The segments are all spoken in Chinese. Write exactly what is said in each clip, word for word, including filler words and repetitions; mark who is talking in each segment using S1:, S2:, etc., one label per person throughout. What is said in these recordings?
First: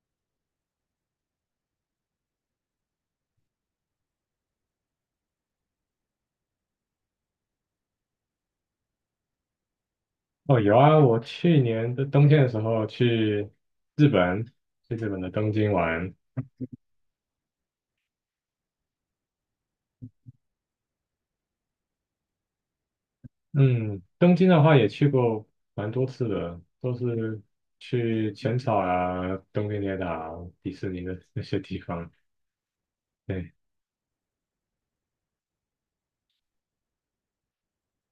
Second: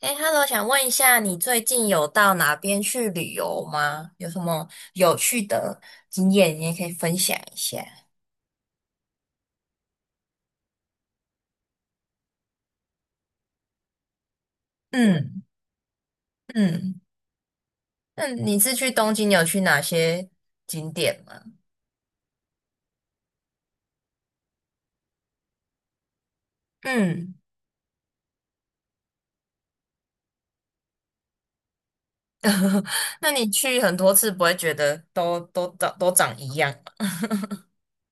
S1: 哎，Hello，想问一下，你最近有到哪边去旅游吗？有什么有趣的经验，你也可以分享一下。
S2: 哦，有啊，我去年的冬天的时候去日本，去日本的
S1: 嗯
S2: 东京玩。
S1: 嗯，那你是去东京，有去哪些景点吗？
S2: 嗯，东京的话也去过蛮多次的，都
S1: 嗯。
S2: 是去浅草啊、东京铁塔啊迪士尼的那些地方。
S1: 那你
S2: 对，
S1: 去很多次，不会觉得都都长都长一样吗？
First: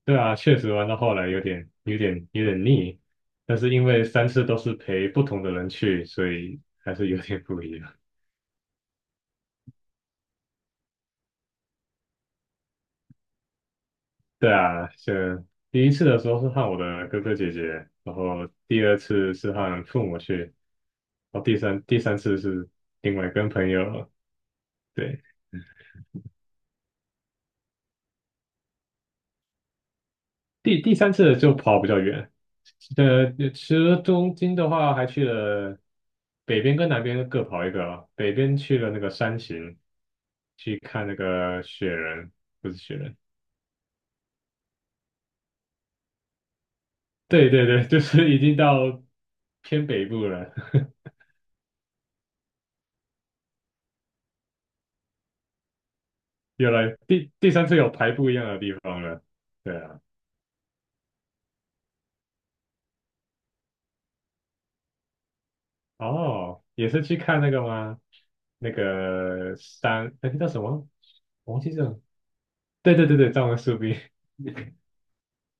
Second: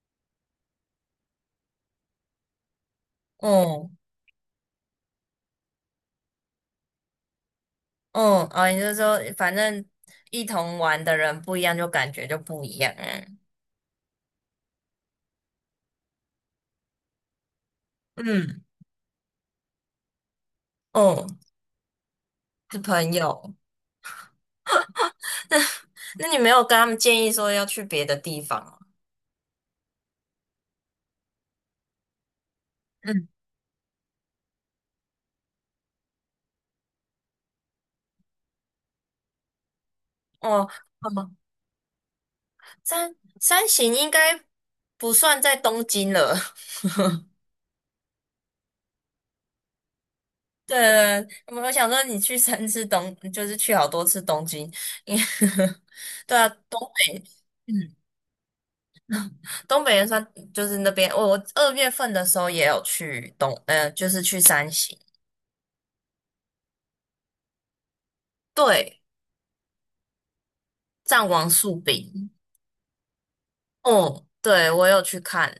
S2: 对啊，确实玩到后来有点、有点、有点腻，但是因
S1: 哦
S2: 为三次都是陪不同的人去，所以还是有点不一样。
S1: 哦哦，你就说反正一同玩的人不一样，就感觉就不一样啊。
S2: 对啊，先第一次的时候是和我的哥哥姐姐，然后
S1: 嗯，
S2: 第二次是和父母去，
S1: 哦，
S2: 哦，第三第三次是
S1: 是朋
S2: 另外跟
S1: 友。
S2: 朋友，对，
S1: 那你没有跟他们建议说要去别的地方吗？
S2: 第第三次就跑比较远，
S1: 嗯，
S2: 呃，其实东京的话，还去了北边跟南边各跑一个啊，北边去了那个山形，
S1: 哦，
S2: 去看那
S1: 哦，
S2: 个雪人，不是雪
S1: 三
S2: 人，
S1: 三型应该不算在东京了。
S2: 对对对，就是已经到偏北部了，
S1: 对，我我想说你去三次东，就是去好多次东京，因为 对啊，
S2: 有
S1: 东
S2: 了
S1: 北。
S2: 第第三次有
S1: 嗯，
S2: 排不一样的地方了，对
S1: 东北
S2: 啊，
S1: 也算就是那边。我我二月份的时候也有去东，呃，就是去三型。
S2: 哦，也是去看那个吗？那
S1: 对，
S2: 个山，哎那个叫什么？
S1: 战王
S2: 我忘记
S1: 树
S2: 这
S1: 饼。
S2: 对对对对，藏文树冰，
S1: 哦，对，我有去看。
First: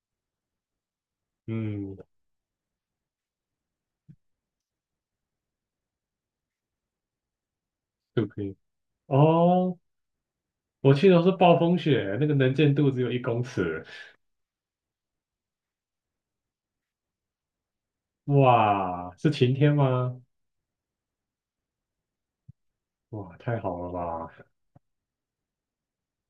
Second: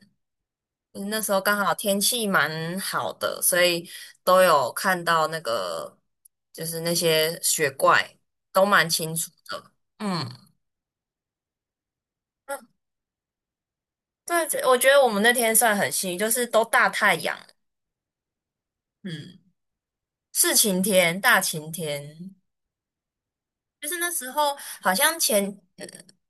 S1: 嗯那时候 刚好
S2: 嗯，
S1: 天气蛮好的，所以都有看到那个，就是那些雪怪
S2: 树冰。
S1: 都蛮清楚的。
S2: 哦，
S1: 嗯，
S2: 我去的是暴风雪，那个能见度只有一公尺。
S1: 嗯对，我觉得我们那天算很幸运，就是都大太阳。
S2: 哇，是
S1: 嗯，
S2: 晴天吗？
S1: 是晴天，大晴天。
S2: 哇，太好
S1: 就
S2: 了
S1: 是那时
S2: 吧！
S1: 候好像前呃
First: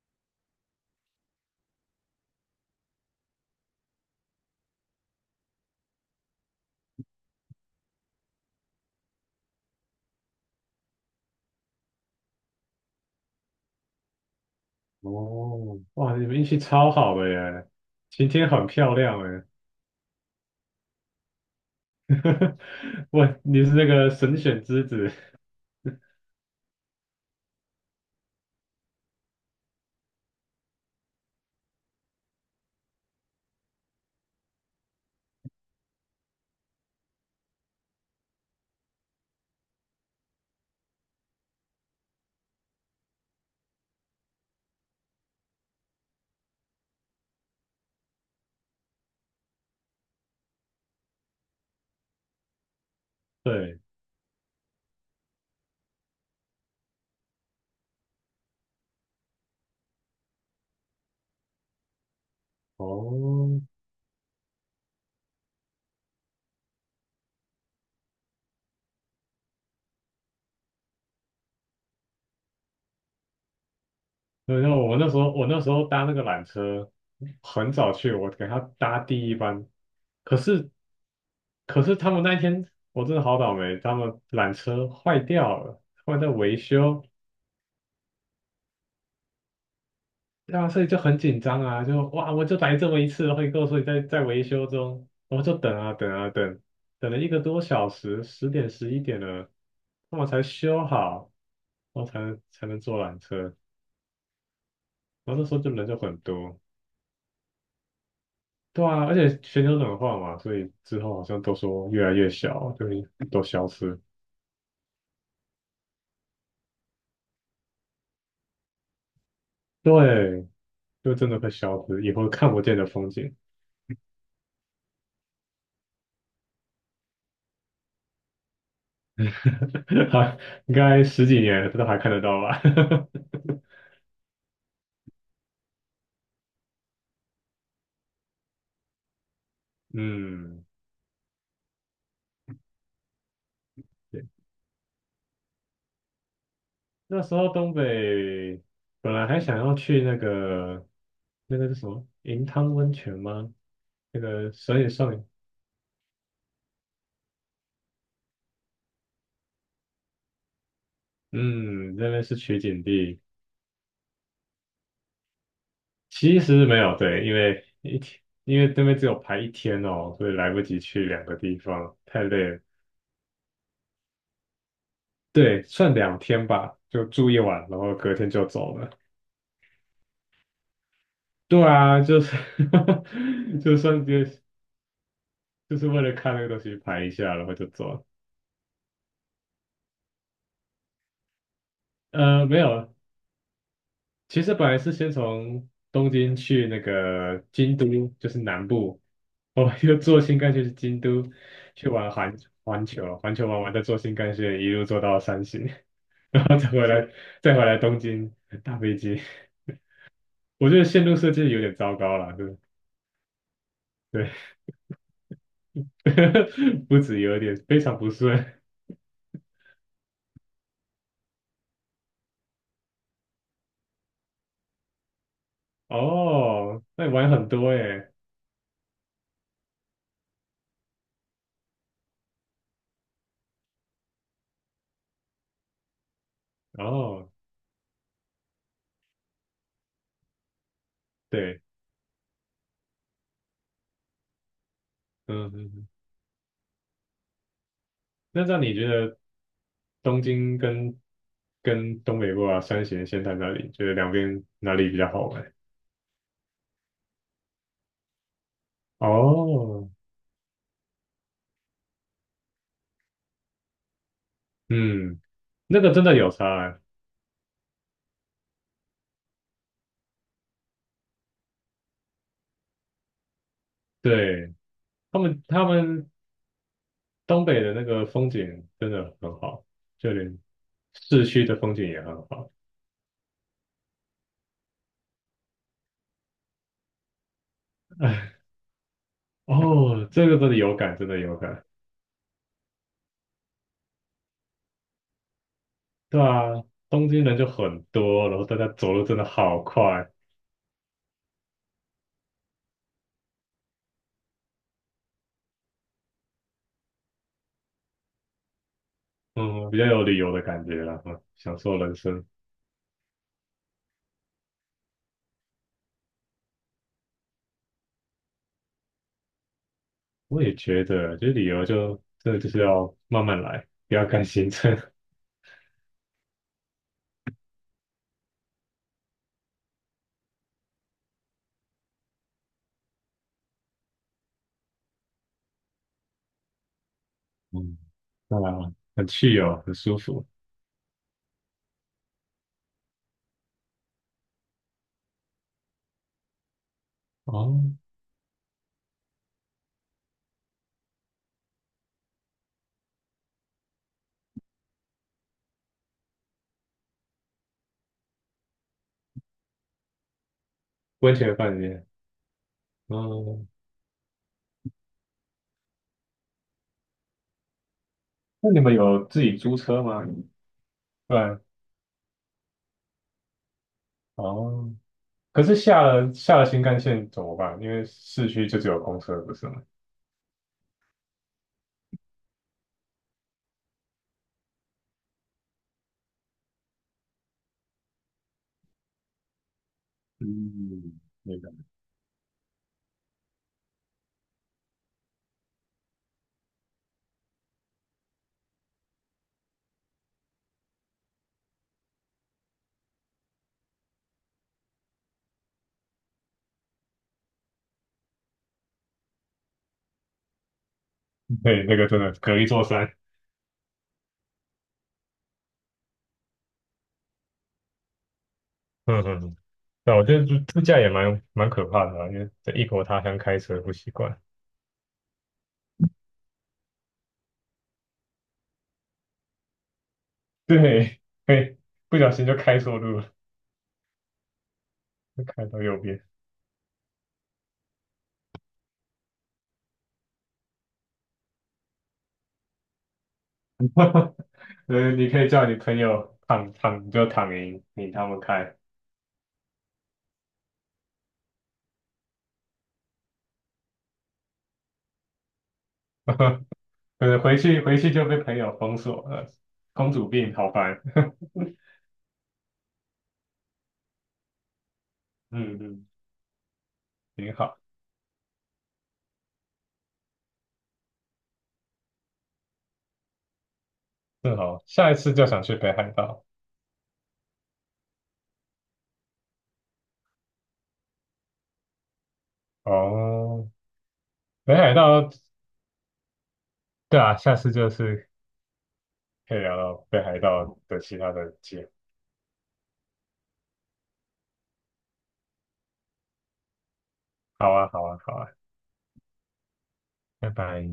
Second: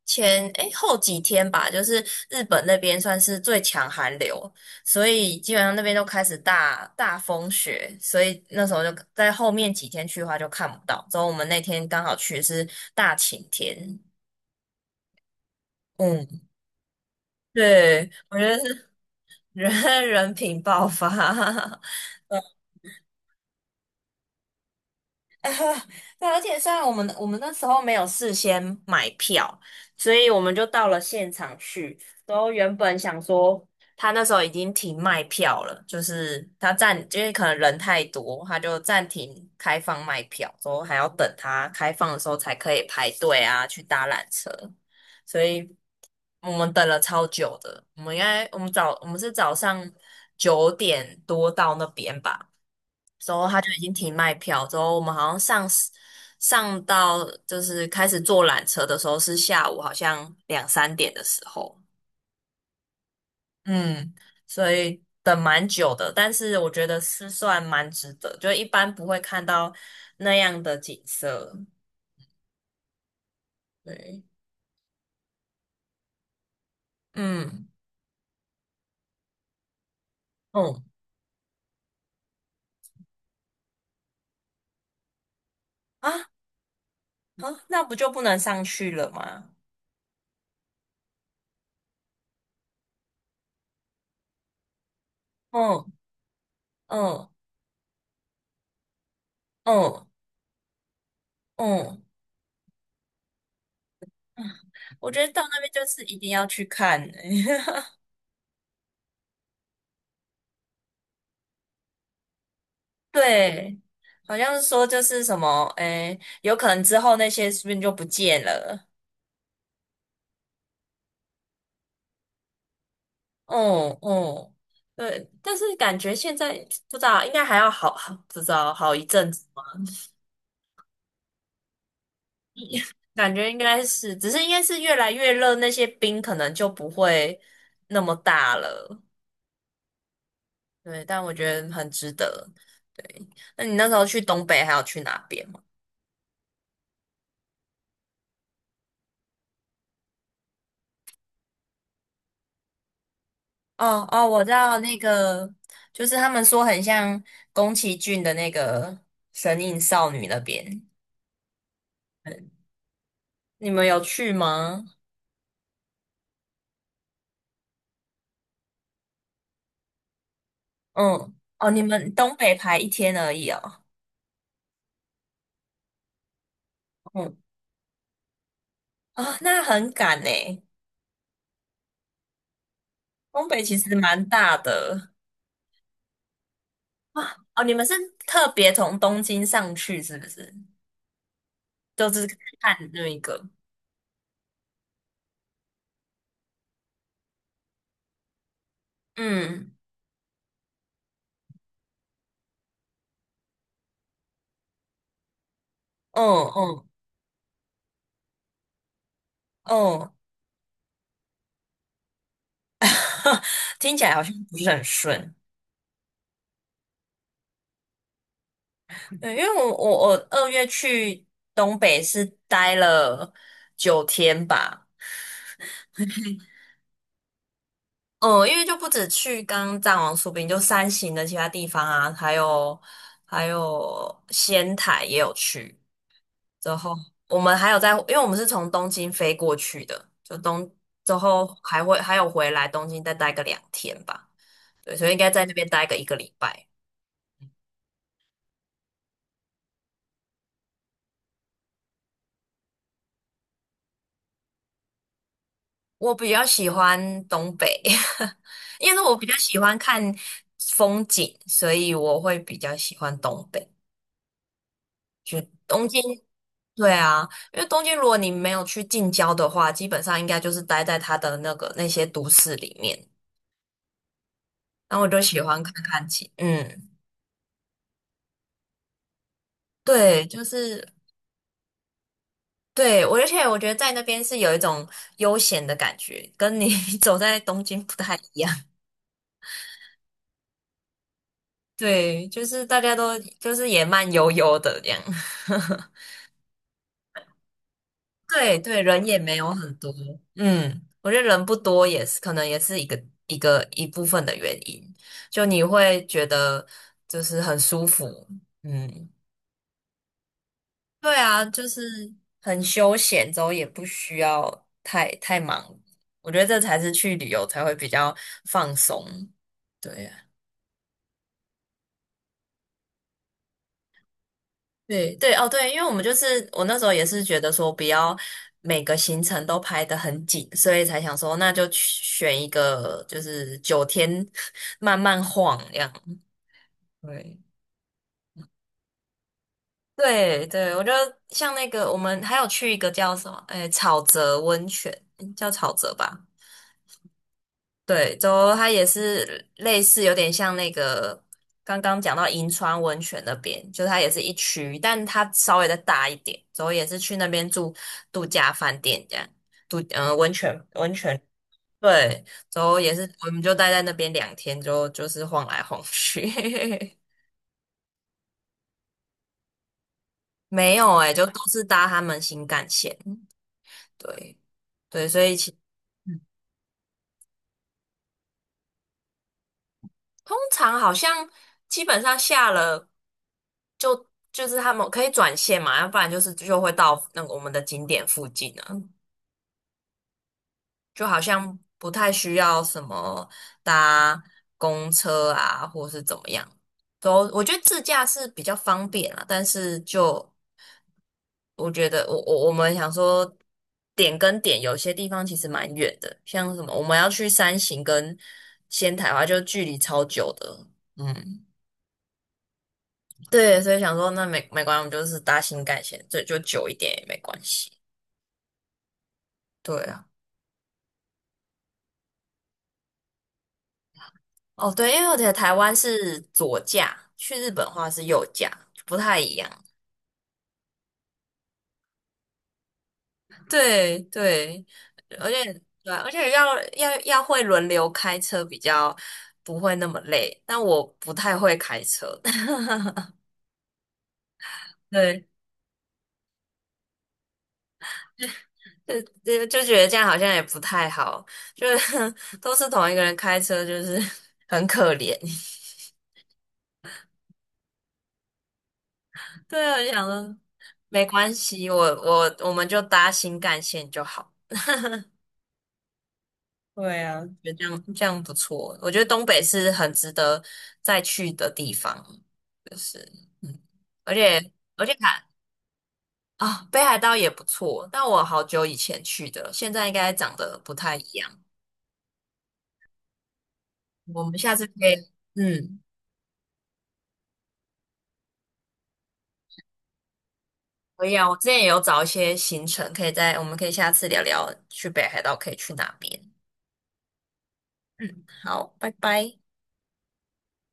S1: 前诶后几天吧，就是日本那边算是最强寒流，所以基本上那边都开始大大风雪，所以那时候就在后面几天去的话就看不到。之后我们那天刚好去是大晴天。
S2: 哦，哇，你们
S1: 嗯，
S2: 运气超好的耶，
S1: 对，
S2: 晴
S1: 我觉
S2: 天
S1: 得
S2: 很
S1: 是
S2: 漂亮耶。
S1: 人人品爆发。
S2: 哇，你是那个神选之子。
S1: 对啊，而且虽然我们我们那时候没有事先买票，所以我们就到了现场去。然后原本想说，他那时候已经停卖票了，就是他暂，因为可能人太多，他就暂停开放卖票，说还要等他开放的时候才可以排队啊，去搭缆车。所以我们等了超久的，我们应该我们早我们是早上九点多到那边吧。之后他就已
S2: 对，
S1: 经停卖票，之后我们好像上 s- 上到就是开始坐缆车的时候是下午，好像两三点的时候。
S2: 哦，
S1: 嗯，所以等蛮久的，但是我觉得是算蛮值得，就一般不会看到那样的景色，对。
S2: 对那我那时候我那时候搭那个缆车，
S1: 嗯
S2: 很早去，我给他搭第一班，可是
S1: 嗯
S2: 可是他们那一天我真的好倒霉，他们缆车坏掉了，
S1: 啊
S2: 他们在维修，
S1: 啊，那不就不能上去了吗？
S2: 对啊，所以就很紧张啊，就哇，我就来这么一次，会后你跟我说你在在维修中，我就等
S1: 嗯
S2: 啊等啊等，等了一
S1: 嗯
S2: 个多小时，十点十一点了，
S1: 嗯
S2: 他们才修好，
S1: 嗯，
S2: 然后才能才能坐缆车，
S1: 我觉得
S2: 然
S1: 到
S2: 后那时
S1: 那
S2: 候
S1: 边
S2: 就
S1: 就
S2: 人就
S1: 是一
S2: 很
S1: 定要
S2: 多，
S1: 去看欸。
S2: 对啊，而且全球暖化嘛，所以之后好像都说越来越小，就会都消
S1: 对，
S2: 失，
S1: 好像是说就是什么，诶，有可能之后那些是不是就不见了？
S2: 对，就真的会消失，以后看不见的风景。
S1: 嗯嗯，对，但是感觉现在不知道，应该还要好，好不知道好一阵子嘛。
S2: 还应该十几年这都还看得到吧？
S1: 感觉应该是，只是应该是越来越热，那些冰可能就不会那么大了。
S2: 嗯，
S1: 对，但我觉得很值得。对，那你那时候去
S2: 对，
S1: 东北还有去哪边吗？
S2: 那时候东北本来还想要去那个那个是什么银汤温泉吗？
S1: 哦
S2: 那
S1: 哦，我知
S2: 个
S1: 道
S2: 所以
S1: 那
S2: 上，
S1: 个，就是他们说很像宫崎骏的那个《神隐少女》那边，
S2: 嗯，那边是取景地，
S1: 你们有去吗？
S2: 其实没有，对，因为一天，因为那边只有排一天哦，所以来不及去两
S1: 嗯，
S2: 个地
S1: 哦，你
S2: 方，
S1: 们
S2: 太
S1: 东
S2: 累
S1: 北
S2: 了。
S1: 排一天而已哦。
S2: 对，算两天吧，就住
S1: 嗯，
S2: 一晚，然后隔天就走了。
S1: 啊、那很赶诶，
S2: 对啊，就是
S1: 东 北其
S2: 就
S1: 实
S2: 算就
S1: 蛮大的
S2: 就是为了看那个东西排一
S1: 啊。
S2: 下，然后
S1: 哦，
S2: 就
S1: 你们
S2: 走
S1: 是
S2: 了。
S1: 特别从东京上去是不是？就是
S2: 呃，没
S1: 看
S2: 有，
S1: 那一个。
S2: 其实本来是先从东京去那个京都，就是南部，哦，
S1: 嗯，
S2: 又坐新干线去京都，去玩环环球，环球玩完再坐新干线一路坐到山形，
S1: 哦
S2: 然后再
S1: 哦
S2: 回来，再回来东京搭飞机。
S1: 哦。
S2: 我觉得线路设计有点糟糕了，对
S1: 听起来好
S2: 对，
S1: 像不是很顺。
S2: 不止有点，非常不顺。
S1: 对，因为我我我二月去东北是待了九天吧。
S2: 哦，那你玩很多耶。
S1: 嗯，因为就不止去刚刚藏王苏炳，就山形的其他地方啊，还有还有仙台也有去。之后
S2: 哦，
S1: 我们还有在，因为我们是从东京飞过去的，就东之后
S2: 对，
S1: 还会还有回来东京再待个两天吧。对，所以应该在
S2: 嗯
S1: 那边
S2: 嗯，
S1: 待
S2: 嗯
S1: 个一个礼拜。
S2: 那这样你觉得？东京跟跟东北部啊，山形、仙台那里，觉得两边哪里比较好玩？
S1: 我比较喜欢东北，因为我比较喜欢
S2: 哦，
S1: 看风景，所以我会比较喜欢东北。
S2: 嗯，
S1: 就
S2: 那
S1: 东
S2: 个
S1: 京，
S2: 真的有差欸，
S1: 对啊，因为东京如果你没有去近郊的话，基本上应该就是待在它的那个那些都市里面。
S2: 对，
S1: 然后我
S2: 他
S1: 就喜
S2: 们
S1: 欢
S2: 他
S1: 看看
S2: 们
S1: 景。嗯，
S2: 东北的那个风景真的很好，就
S1: 对，
S2: 连
S1: 就是
S2: 市区的风景也很好。
S1: 对我，而且我觉得在那边是有一种悠闲的感觉，跟你 走在东京不太一 样。
S2: 哦，这个真的有感，真的有感。
S1: 对，就是大家都就是也慢悠悠的这样。
S2: 对啊，东京人就很多，然后大
S1: 对
S2: 家
S1: 对，
S2: 走路
S1: 人
S2: 真
S1: 也
S2: 的
S1: 没有
S2: 好
S1: 很多。
S2: 快，
S1: 嗯，我觉得人不多也是可能也是一个一个一部分的原因，就你会觉得就是很舒服。嗯，
S2: 嗯，比较有旅游的感觉啦，
S1: 对
S2: 嗯
S1: 啊，
S2: 享
S1: 就
S2: 受
S1: 是
S2: 人生。
S1: 很休闲，之后也不需要太太忙，我觉得这才是去旅游才会比较放松，对呀。
S2: 我也觉得，就是旅游就真的就是要慢慢来，不要赶行程。
S1: 对对哦，对，因为我们就是我那时候也是觉得说不要每个行程都排得很紧，所以才想说那就去选一个就是九天 慢慢晃这样。对
S2: 嗯，对啊，很去哦，很舒服。
S1: 对对，我觉得像那个我们还有去一个叫什么，诶，草泽温泉，叫草泽吧。
S2: 哦，
S1: 对，走后它也是类似，有点像那个刚刚讲到银川温泉那边，就它也是一区，但它稍微的大一点。走后也是去那边住度假饭店这样，度嗯、呃、温泉温
S2: 温
S1: 泉
S2: 泉饭店。
S1: 对，走后也是我们
S2: 哦，
S1: 就待在那边两天就就是晃来晃去。
S2: 那你们有自己租车吗？
S1: 没有诶、就
S2: 对，
S1: 都是搭他们新干线。对
S2: 哦。
S1: 对，所以
S2: 可是
S1: 其
S2: 下了下了新干线怎么办？因为市区就只有公车，不是吗？
S1: 通常好像基本上下了就就是他们可以转线嘛，要不然就是就会到那个我们的景点附近啊，
S2: 嗯，
S1: 就好
S2: 那个，
S1: 像不太需要什么搭公车啊，或是怎么样。都我觉得自驾是比较方便啊，但是就我觉得我我我们想说点跟点有些地方其实蛮远的，像什么我们要去山形跟仙台的话，就距离超久的，嗯。
S2: 对，那个真的隔一座山。
S1: 对，所以想说那没没关系，我们就是搭新干线，这就久一点也没关系。
S2: 嗯嗯，嗯对。
S1: 对
S2: 那我
S1: 啊，
S2: 觉得自自驾也蛮蛮可怕的啊，因为在异国他乡开车不习惯。
S1: 哦对，因为我觉得台湾是左驾，去日本的话是右驾，不太一样。
S2: 对，会不小心就开错路了。
S1: 对对，而
S2: 开
S1: 且
S2: 到右
S1: 对啊
S2: 边，
S1: 而且要要要会轮流开车，比较不会那么累。但我不太会开车。
S2: 呃，你可
S1: 对，
S2: 以叫你朋友躺躺你就躺赢，你他们开，
S1: 就就就觉得这样好像也不太好，就是 都是同一个人开车，就是 很可怜。
S2: 呃，回去回去就被朋友封锁了，
S1: 对啊，我就
S2: 公
S1: 想
S2: 主病，
S1: 说
S2: 好烦，
S1: 没关系，我我我们就搭新干线就好，
S2: 嗯嗯，
S1: 对啊，
S2: 挺
S1: 觉得
S2: 好，
S1: 这样这样不错。我觉得东北是很值得再去的地方，就是嗯，而
S2: 正
S1: 且
S2: 好
S1: 而
S2: 下
S1: 且
S2: 一次
S1: 看
S2: 就想去北海道，
S1: 啊、北海道也不错，但我好久以前去的了，现在应该长得不太一样。
S2: 哦，
S1: 我们下
S2: 北
S1: 次可
S2: 海
S1: 以，
S2: 道，
S1: 嗯，
S2: 对啊，下次就是可以聊到北海道的其
S1: 可
S2: 他
S1: 以啊。
S2: 的
S1: 我之前也
S2: 景，
S1: 有找一些行程，可以在我们可以下次聊聊去北海道可以去哪边。
S2: 好啊，好啊，好
S1: 嗯，
S2: 啊，
S1: 好，拜拜。
S2: 拜拜。